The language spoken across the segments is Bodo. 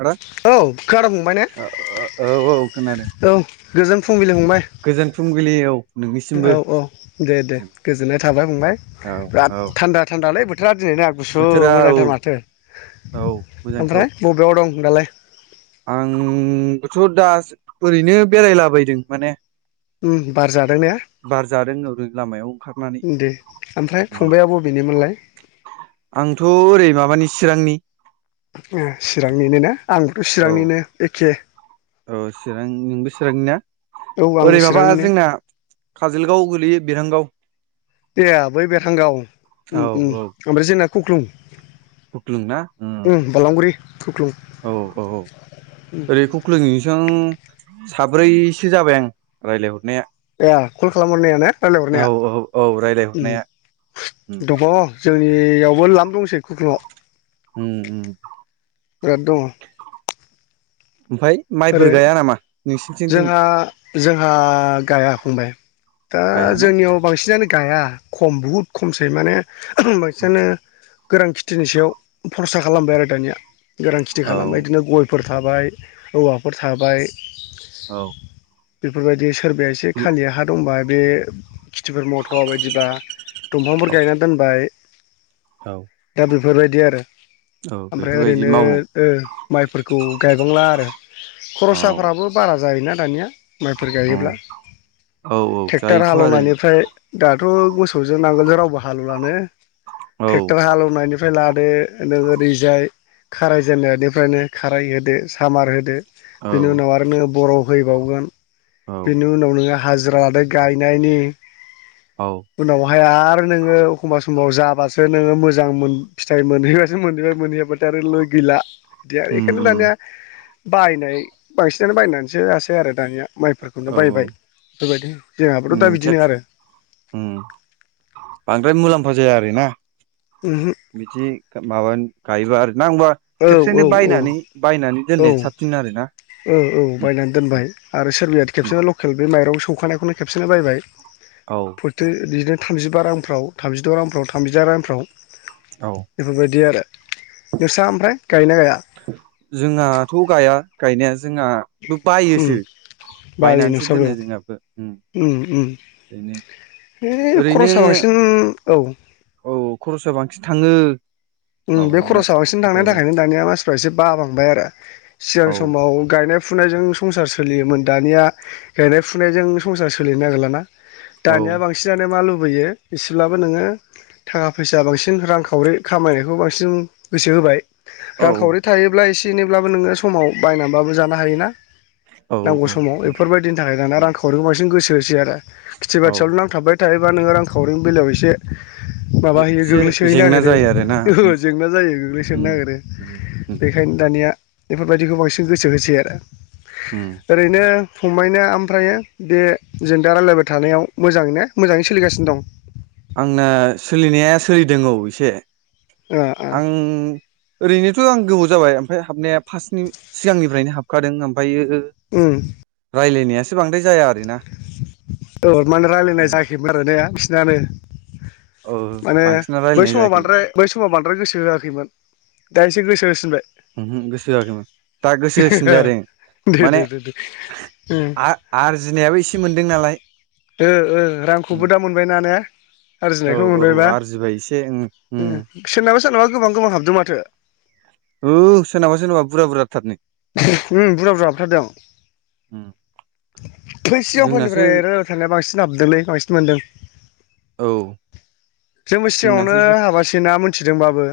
हना औ खोनादों फंबाय ने खोनादों औ गोजोन फुंबिलि फंबाय गोजोन फुंबिलि औ नोंनिसिमबो औ औ दे दे गोजोननाय थाबाय बुंबाय औ बिराद औ थान्दा थान्दालै बथोर दिनै ना गुसु बोथोरा औ मोजांथार माथो औ मोजांथ' ओमफ्राय बबेयाव दं दालाय आंबोथ' दा ओरैनो बेरायलाबायदों माने बार जादों ने बार जादों ओरै लामायाव ओंखारनानै दे ओमफ्राय फंबआ बबेनिमोनलाय आंथ' ओरै माबानि चिरांनि चिरांनिनो ना आंबोथ' औ चिरांनिनो एखे औ चिरां नोंबो चिरांनिना औ आंबो ओरै माबा चिरांनिनो जोंना काजोलगाव गोल्लैयो बिरांगाव ए बै बेरांगाव औ उम उम औ ओमफ्राय जोंना खुख्लुं खुख्लुं ना उम बालांगुरि खुख्लुं औ औ औ ओरै खख्लुं सं साब्रैसो जाबाय आं रायज्लायहरनाया ए कल खालामहरनाया औ रायज्लायहरनाया औ औ रायलायहरनाया उम दङ' जोंनियावबो लाम दंसै खुख्लुंङाव उम उम बिराद दङ ओमफाय माइफोर आरो गाया नामा नोंसिनिथिं दिनै जोंहा जोंहा गाया फंबाय दा गायाना जोंनियाव बांसिनानो गाया खम बुहुद खमसै माने बांसिनानो गोरान खेथिनि सायाव बरसा खालामबाय आरो दानिया गोरान खेथि औ खालामबाय बिदिनो गयफोर थाबाय औवाफोर थाबाय औ बेफोरबायदि सोरबाया एसे खालि हा दंबा बे खेथिफोर मावथ'वा बायदिबा दंफांफोर गायनानै दोनबाय औ दा बेफोरबायदि आरो औ ओमफ्राय बेफोरबायदि ओरैनो मावो ओ माइफोरखौ गायबांला आरो औ खरसाफ्राबो बारा जायोना दानिया माइफोर औ गायोब्ला औ औ ट्रेक्ट'र जायोथ' आरो हालेवनायनिफ्राय दा बो मोसौजों नांगोलजों रावबो हालौवा नो औ ट्रेक्टर हालेवनायनि फ्राय लादो नोङो ओरैजाय खाराय जेननायनिफ्रायनो खाराय होदो सामार होदो औ बिनि उनाव आरो नोङो बर' फैबावगोन औ बिनि उनाव नोङो हाजिरा लादो गायनायनि औ ओमफ्राय आरो नोङो एखमबा समावाबासो नोङो मोजां मोन फिथाइ मोनहैबासो मोनहैबाय मोनहैबाथाय आरोलै गैला बिदि आरो उम बेखायनो उम दानिया बायनाय बांसिनानो बायनानैसो जासै आरो दानिया माइफोरखौनो औ औ बायबाय बेफोरबायदिनो जोंहाबथ' दा उम बिदिनो खेबसे आरो उम बांद्राय मुलाम्फा जाया आरोना आरो बिदि माबा गायोबा आरो नांगौबा औ खेबसेनो औ बायनानै बायनानै औ दोननाया साबसिन आरो ना औ औ बायनानै दोनबाय आरो सोरबया' उम खेबसेनो लकेल बे माइरं सौखानायखौनो खेबसेनो बायबाय औ फरथो बिदिनो थामजिबा रांफ्राव थामजिद' रांफ्राव थामजिदाइन रांफ्राव औ बेफोरबायदि आरो नोंस्रा ओमफ्राय गायोना गाया जोंहाथ' गाया गायनाया जोंहाबो उम बायोसो बायो बायनानैसो नोंस्राबो दोनो जोंहाबो उम उम ओरैनो बे खरसा ओरैनो बांसिन औ औ खरसा बांसिन थाङो उम बे माबानाया खरसा बांसिन बिदि थांनायनि गायबा थाखायनो दानिया मानसिफ्रा एसे बा बांबाय आरो सिगां औ समाव गायनाय फुनायजों संसार सोलियोमोन दानिया गायनाय फुनायजों संसार सोलिनो नागिरला ना औ दानिया बांसिनानो मा लु बैयो एसेब्लाबो नोङो थाखा फैसा बांसिन रांखावरि खामायनायखौ बेखौ बांसिन गोसो होबाय औ रांखावरि थायोब्ला एसे बिदिनोब्लाबो नोङो समाव बायनानैबाबो जानो हायोना औ नांगौ औ समाव बेफोरबायदिनि थाखाय दाना रां खावरिखौ बांसिन गोसो होसै आरो खेथि औ बाथियावल' नांथाबाय थायोबा नोङो रांखावरिनि बेलायाव एसे माबाहैयो एसे गोग्लैसोहैनो जेंना नागिरो जायो आरोना उम जेंना जायो गोग्लैसोनो उम नागिरो उम उम बेखायनो दा दानिया बेफोरबायदिखौ बांसिन गोसो होसै आरो उम ओरैनो फंबायना ओमफ्र बे जों दा रायज्लायबाय थानायाव मोजाङैनो मोजाङै सोलिगासिनो दं आंनो सोलिनाया सोलिदों औ इसे ओ ओ आं ओरैनो आं गोबाव जाबाय ओमफ्राय हाबनाया फार्स्टनि सिगांनिफ्रायनो हाबखादों ओमफ्रायो उम राय्लायनाया। औ माने उम राय्लायनाय जायाखैमोन आरो नेा बिसोरनानो औ माने बांसिना बै रायलायनाय समाव जायाखै बांद्राय बै समाव बांद्राय गोसो होआखैमोन दा एसे गोसो होसिनबाय गोसो होसिनबाय दे दे आरो दे दे ओ आरजिनायाबो एसे मोनदों नालाय ओ रांखौबो दा मोनबायना ने औ आरजिनायखौ औ मोनबायबा आरजिबाय एसे उम उम सोरनाबा सोरनाबा गोबां गोबां हाबदों माथो औ सोरनाबा सोरनाबा बुर्जा बुर्जा थारनो औ बुरजा बुरजाा हाबथार दों बै जोंनासो सिगांफोरनिफ्राय रायज्लाय थानाया बांसिन हाबदोंलै बांसिन मोनदों औ जोंबो जोंनासो सिगाङावनो एसे हाबासै ना मोनथिदोंबाबो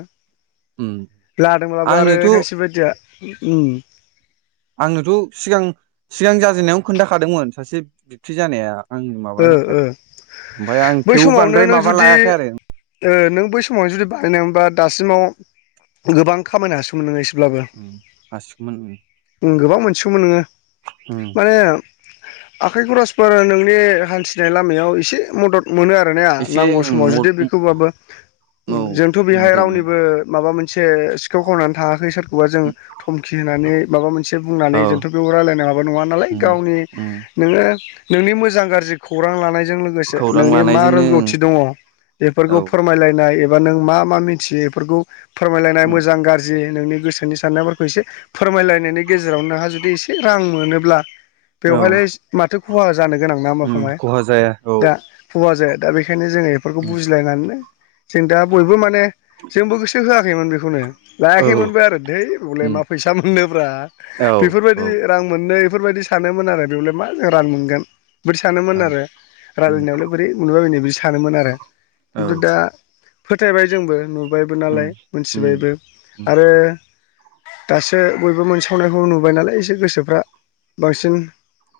उम लादोंब्लाबोा आरो आंनोथ' खायसे बायदिया आंनोथ' सिगां सिगां जाजेननायावनो खोन्थाखादोंमोन सासे बिबथि जानाया आंनो ओ माबानो ओ होखादों ओमफ्राय आं बै थेवबो समावनो बांद्राय नों माबा जुदि लायाखै आरो। नों बै समाव जुदि बानायनोबा दासिमाव गोबां खामायनो हासोगौमोन नों हासिगौमोन सोममोन नोङो उम माने आखाइ खरसफोर नोंनि हान्थिनाय लामायाव एसे मदद मोनो आरोना एसे नांगौ उम समाव मद जुदि बेखौबाबो औ जोंथ' बेहाय मदद मोनो रावनिबो माबा मोनसे सिखाव खावनानै थाङाखै सोर एबा जों थ धमखि होनानै माबा मोनसे बुंनानै औ जोंथ' बेयाव रायज्लायनो हाबा नङा नालाय उम गावनि उम नोङो नोंनि मोजां गाज्रि खौरां लानाय। जों लोगोसे खौरां नोंनि मा लानायजोंनो रोंगौथि दं औ बेफोरखौ फोरमायलायनाय एबा नों मा मा मिथियो बेफोरखौ फोरमायलायनाय उम मोजां गाज्रि नोंनि गोसोनि साननायफोरखौ एसे फोरमायलायनायनि गेजेराव नोंहा जुदि एसे रां मोनोब्ला औ बेवहायलाय माथो खहा जानो गोनां नंया होनबा उम फंबाय खहा जाया औ दा दा बेखायनो जोङो बेफोरखौ उम बुजलायनानैनो जों दा बयबो माने जोंबो गोसो होआखैमोन बेखौनो। औ लायाखैमोनबो आरो दै उम बेबा फैसा मोनोब्रा औ बेफोरबायदि रां मोननै बेफोरबायदि सानोमोन आरो बेवलाय मा जों रां मोनगोन सानोमोन औ आरो उम रायजलायनायावलाय बोरै मोनुबा बायनो बिदि सानोमोन आरो औ खिन्थु दा फोथायबाय जोंबो नुबायबो उम नालाय उम मोनथिबायबो उम आरो दासो बयबो मोनसावनायखौ नुबाय नालाय एसे गोसोफ्रा बांसिन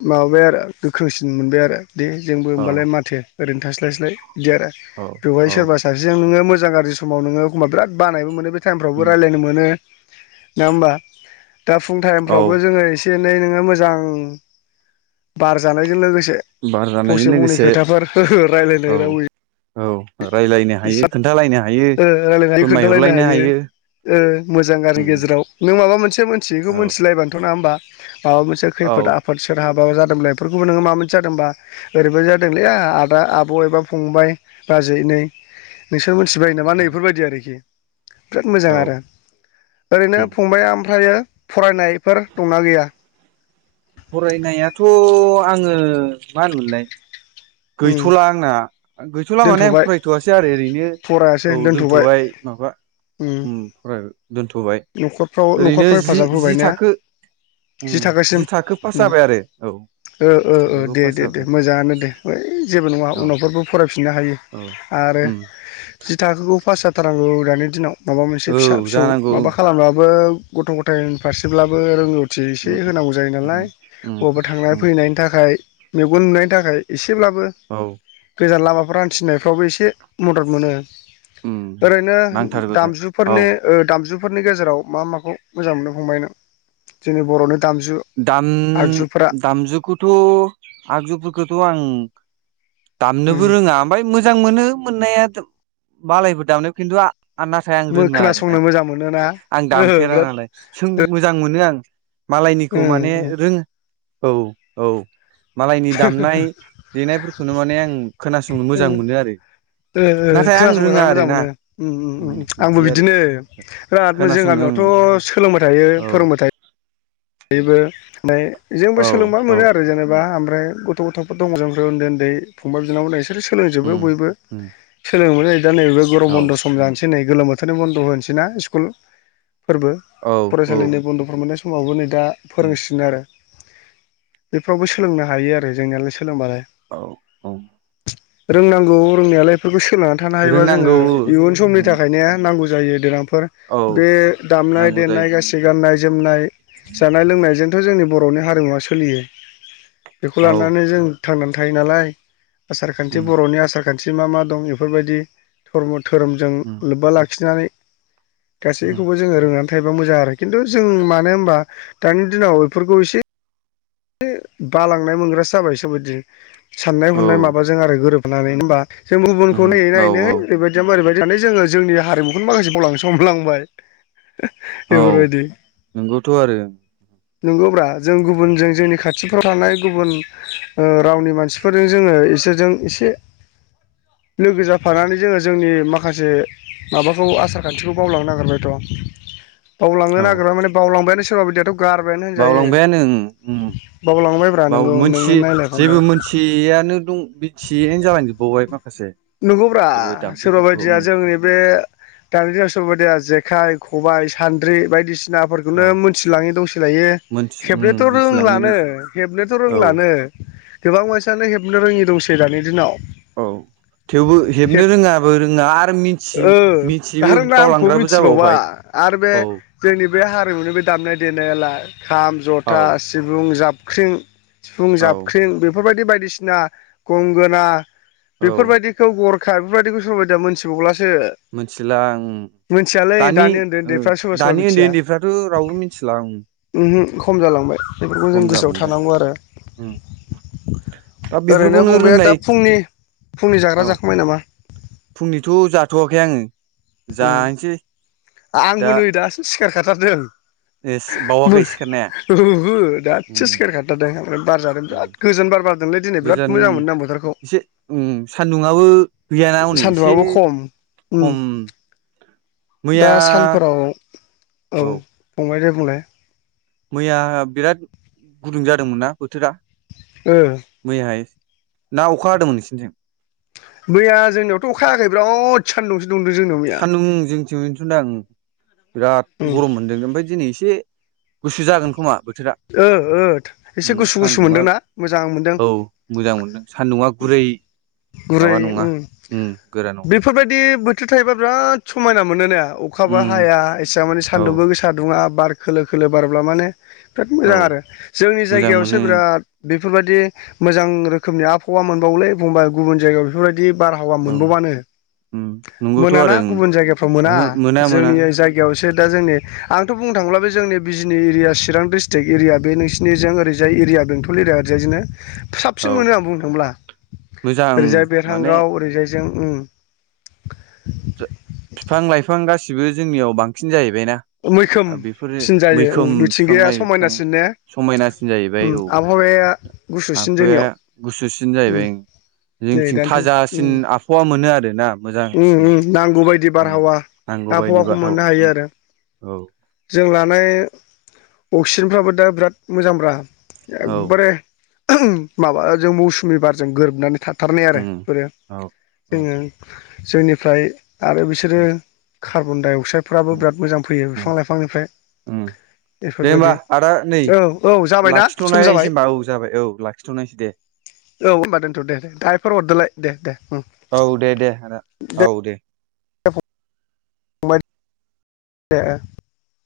माबाबाय आरो गोख्रोंसिन। मोनबाय आरो दे जोंबो औ होनबालाय माथो ओरैनो थास्लायस्लाय बिदि आरो औ बेवहाय औ सोरबा सासेजों नोङो मोजां गाज्रि समाव नोङोखमबा बिराद बानायबो मोनो बे टाइमफ्रावबो उम रायज्लायनो मोनो नङा होमबा दा फुं औ टाइमफ्रावबो जोङो एसे एसे एनै नोङो मोजां बार जानायजों लोगोसे बार जानायजों फंसे फंनै लोगोसे खोथाफोर औ रायज्लायनाय रावै औ रायलायनो हायो हसाब खोन्थालायनो हायो रायज्लायनो हायो खोन्थालायनो हायो। मोजां आरो उम गेजेराव नों माबा मोनसे से मोनथियैखौ औ मिथिलायबानोथ' ना होमबा माबा मोनसे औ खैफोद आफोद सोरहाबा माबा जादोंलायफोरखौबो नोङो माब मोनसे जादोंबा ओरैबायदि जादोंलैया आदा आब' एबा फंबाय। बाजै नै नोंसोर मिथिबाय नामा औ नैफोरबायदि आरोखि। बिराद मोजां औ आरो ओरैनो फंबाया ओमफ्रायो फरायनायफोर दंना गैया फरायनायाथ' आङो मा होनोमोनलाय उम गैथ'ला आंना गैथ'ला माने आं दोनथ'बाय फरायथ'वसै आरो ओरैनो औ दोनथ'बाय माबा उम फराय दोनथ'बाय न'खरफ्राव ओरैनो न'खरफ्राव जि हेफाजाब होबाय जि ना थाखो उम जि थाखो पास उम जाबाय आरो औ ओ ओ जि ओ थाखोखौ दे पास दे दे जाबाय मोजाङानो दे ओइ जेबो नङा औ उनावफोरबो फरायफिननो हायो औ आरो उम जि थाखोखौ पास जाथारनांगौ दानि दिनाव माबा मोनसे औ फिसा फिसौ जानांगौ माबा उम खालामबाबो गथ' गथायनि फारसेब्लाबो रोंगौथि एसे उम होनांगौ जायो उम नालाय उम बहाबा थांनानै उम फैनायनि थाखाय मेगन नुनायनि थाखाय एसेब्लाबो औ गोजान लामा न'खर हानथिनायफ्रावबो एसे मदद मोनो उम ओरैनो नांथारगौ जायो दामजुफोरनि औ ओ दाम दामजुफोरनि गेजेराव मा माखौ मोजां मोननो फंबाय नों जोंनि बर'नि दामजु दाम आगजुफोरा दामजुखौथ' आगजुफोरखौथ' आं दामनोबो रोङा ओमफ्राय मोजां मोनो मोननाया मालायफोर दामनायाव खिन्थु आं नाथाय आं उम रोङा आरोना खोनासंनो मोजां मोनोना आं ओहो दामफेरा बिराद नालाय सों मोजां मोनो आं मालायनिखौ उम माने रोङो औ औ मालायनि दामनाय देनायफोरखौनो माने आं खोनासंनो उम मोजां मोनो आरो ओ ओ नाथाय आं खोनासंबाय रोङा थानो मोजां आरोना मोनो उम उम उम आंबो बिदि आरो बिदिनो बिराद जों खोनासंनो गामियावथ' सोलोंबाय थायो औ फोरोंबाय थायो माने जोंबो औ सोलोंबा औ मोनो आरो जेनेबा ओमफ्राय गथ' गथ'फोर दं जों उन्दै उन्दै फंबाय बिनानाव बिसोरो सोलोंजोबो उम बयबो उम सोलों दा नैबे गरम औ बन्द' सम जानोसै नै गोलोम बोथोरनि बन्द' होनोसैना स्कुल फोरबो औ औ फरायसालिनि बन्द'फोर मोननाय समावबो नै दा औ फोरोंसिगोन आरो बेफोरावबो सोलोंनो हायो आरो जोंनिलाय स सोलोंबानो औ औ रोंनांगौ रोंनायालाय बेफोरखौ सोलोंनानै थानो हायोबा जोङो रोंनांगौ इयुन समनि उम थाखायनो नांगौ जायो देनां फोर औ बे दामनाय नांगौ देनाय जायो गासै गाननाय जोमनाय जानाय लोंनायजोंथ' जोंनि बर'नि हारिमुवा सोलियो बेखौ औ लानानै जों थांनानै थायो नालाय आसार खान्थि उम बर'नि आसार खान्थि मा मा दं बेफोरबायदि धर्म धोरोमजों उम लोब्बा लाखिनानै उम गासैखौबो जोङो रोंनानै थायोबा मोजां आरो खिन्थु जों मानो होनबा दानि दिनाव बेफोरखौ एसे बालांनाय मोनग्रासो जाबायसो बायदि साननाय औ हनाय माबाजों आरो गोरोबनानै होमबा जों उम गुबुनखौ नायै औ नायैनो औ ओरैबायदिया ओरैबायदि होनानै जोङो जोंनि हारिमुखौनो माखासे बावलांनोसो हमलांबाय औ बेफोरबायदि नोंगौथ' आरो नंगौब्रा जों गुबुनजों जोंनि खाथिफ्राव थानाय गुबुन ओ रावनि मानसिफोरजों जोङो बिसोरजों एसे [inaudible] लोगो जाफानानै जोङो जोंनि माखासे माबाखौ आसार खान्थिखौ बावलांनो नागिरबायथ' बावलांनो औ नागिरनाय माने बावलांबायानो सोरबा बायदियाथ' गारबायानो होनजायो बावलांबायानो ओं उम बावलां बाव मोनथि जेबो मोनथिययानो दं मिथिययानो जालां जोबबावबाय नंगौब्रा सोरबा बायदिया उम जोंनि बे दानि दिनाव सोरबा बायदिया जे जेखाइ खबाय सान्द्रि औ बायदिसिनाफोरखौनो मिथिलाङै दंसो लायो मोनथि उम हेबनोथ' मोनथिलाङै रोंलानो दंसै हेबनोथ' औ रोंलानो गोबां मानसियानो हेबनो रोङि दंसै दानि दिनाव औ थेवबो हेब हेबनो रोङाबो रोङा आरो मिथि ओ मिथियैबो आरो नामखौ बावलांग्राबो मिथिबावा जाबावबाय आरो बे औ जोंनि बे हारिमुनि बे दामनाय देनायालाय खाम औ जथा सिफुं जाबख्रिं सिफुं औ जाबख्रिं बेफोरबायदि बायद कृष्णा गंगोना औ बेफोरबायदिखौ गरखा बेफोरबायदिखौ सोरबा बायदिया मोनथिबावलासो मिथिला ओं मिथियालै दानि उन्दै ओ उन्दैफ्रा सोरबा सोरबा दानि उन्दै उन्दैफ्राथ' रावबो मिथिला उम उमहो खम जालांबाय बेफोरखौ जों खम गोसोआव जालांबाय थानांगौ आरो उम दा ओरैनो बेफोरखौनो फंबाया दा रोंनाय फुंनि फुंनि औ जाग्रा जाखांबाय नामा? फुंनिथ' जाथ'वाखै आङो उम जानोसै आंबो नै दासोम सिखारखाथारदों। ए बावाखै सिखारनाया? ओहो दा एसे सिकेर खारथादों ओमफ्राय बारादों बिराद गोजोन बार बारदोंलै दिनै बिराद गोजान मोजां मोनदां बोथोरखौ। एसे उ सान्दुंङाबो गैयाना हनै एसे सान्दुंआबो खम उम खम। दा मैया सानफोराव औ फंबाय दे बुंलाय मैया बिराद गुदुं जादोंमोन मोनना बोथोरा ओ मैयाहाय ना अखा हादोंमोन नोंसोनिथिं? मैया जोंनियावथ' अखा हायाखै बिराद सानान्दंसो सान्दुं जोंथिं [unintelligible] आ बिराद गरम मोनदों ओमफ्राय दिनै एसे गुसु जागोन खोमा। बोथोरा ओ ओ एसे गुसु गुसु सान्दुंङा मोनदोंना मोजां मोनदों औ मोजां मोनदों सान्दुंङा गुरै। दैै गुरै उम नङा बेफोरबायदि बो थायोबा बिराद समायना मोनो ना अखाबो हाया एसेबां मानि औ सान्दुंबो गोसा दुङा। बार खोलो खोलो बारब्ला माने बिराद औ मोजां जोंनि मोजां जायगायावसो मोनो बिराद बेफोरबायदि मोजां रोखोमनि आबहावा मोनबावलै होनबा गुबुन जायगायाव बेफोरबायदि बिदि बारहावा औ मोनबावानो। नंगौथ' मोनाना आरो गुबुन जायगाफ्राव मोना ओहो मोना जोंनि जायगायावसो दा जोंनि आंथ' बुंनो थांङोब्ला बे जोंनि बिजनि एरिया चिरां डिस्ट्रिट स्ट्रिक्ट एरिया बे नोंसिनिजों ओरजाय एरिया बेंटल एरया ओरैजाजोंनो औ साबसिन मोनो आं बुंनो थांब्ला मोजां ओरैजाय माने बेरहांगाव ओरैजाय जों उम बिफां लाइफां गासिबो जोंनियाव बांसिन जाहैबायना बेफोरो मैखोमसिन जायो मैखोम उम बिफां मिथिंगाया लाइफां समायनासिन ने समायनासिन जाहैबाय उम औ आबहावाया गुसुसिन जोंनियाव आबहावाया गुसुसिन उम जाहैबाय नै जोंथिं दानोथ' थाजासिन उम आबहावा मोनो आरोना उम मोजांसिन। उम नांगौ बायदि उम बारहावा नांगौ बायदि आबहावाखौ बारहावा मोननो हायो मोनो आरो औ जों लानाय अक्सिजेनफ्राबो दा बिराद मोजांब्रा औ एखबारे माबाजों मौसुमि बारजों गोरोबनानै थाथारनाय आरो उम बेफोरो औ जोंङो जोंनिफ्राय आरो बिसोरो उम कार्बन डाइअक्स अकसायदफ्राबो उम बिराद मोजां फैयो उम बिफां लाइफांनिफ्राय उम दे होमबा बेफोरबायदि आदा नै औ औ जाबायना सम लाखिथ'नायसै जाबाय होमबा औ जाबाय औ लाखिथ'नायसै दे। औ होनोमबा दोनथ' दे दे दा एफोर हरदोलाय दे दे उम औ दे दे औ दे [unintelligible]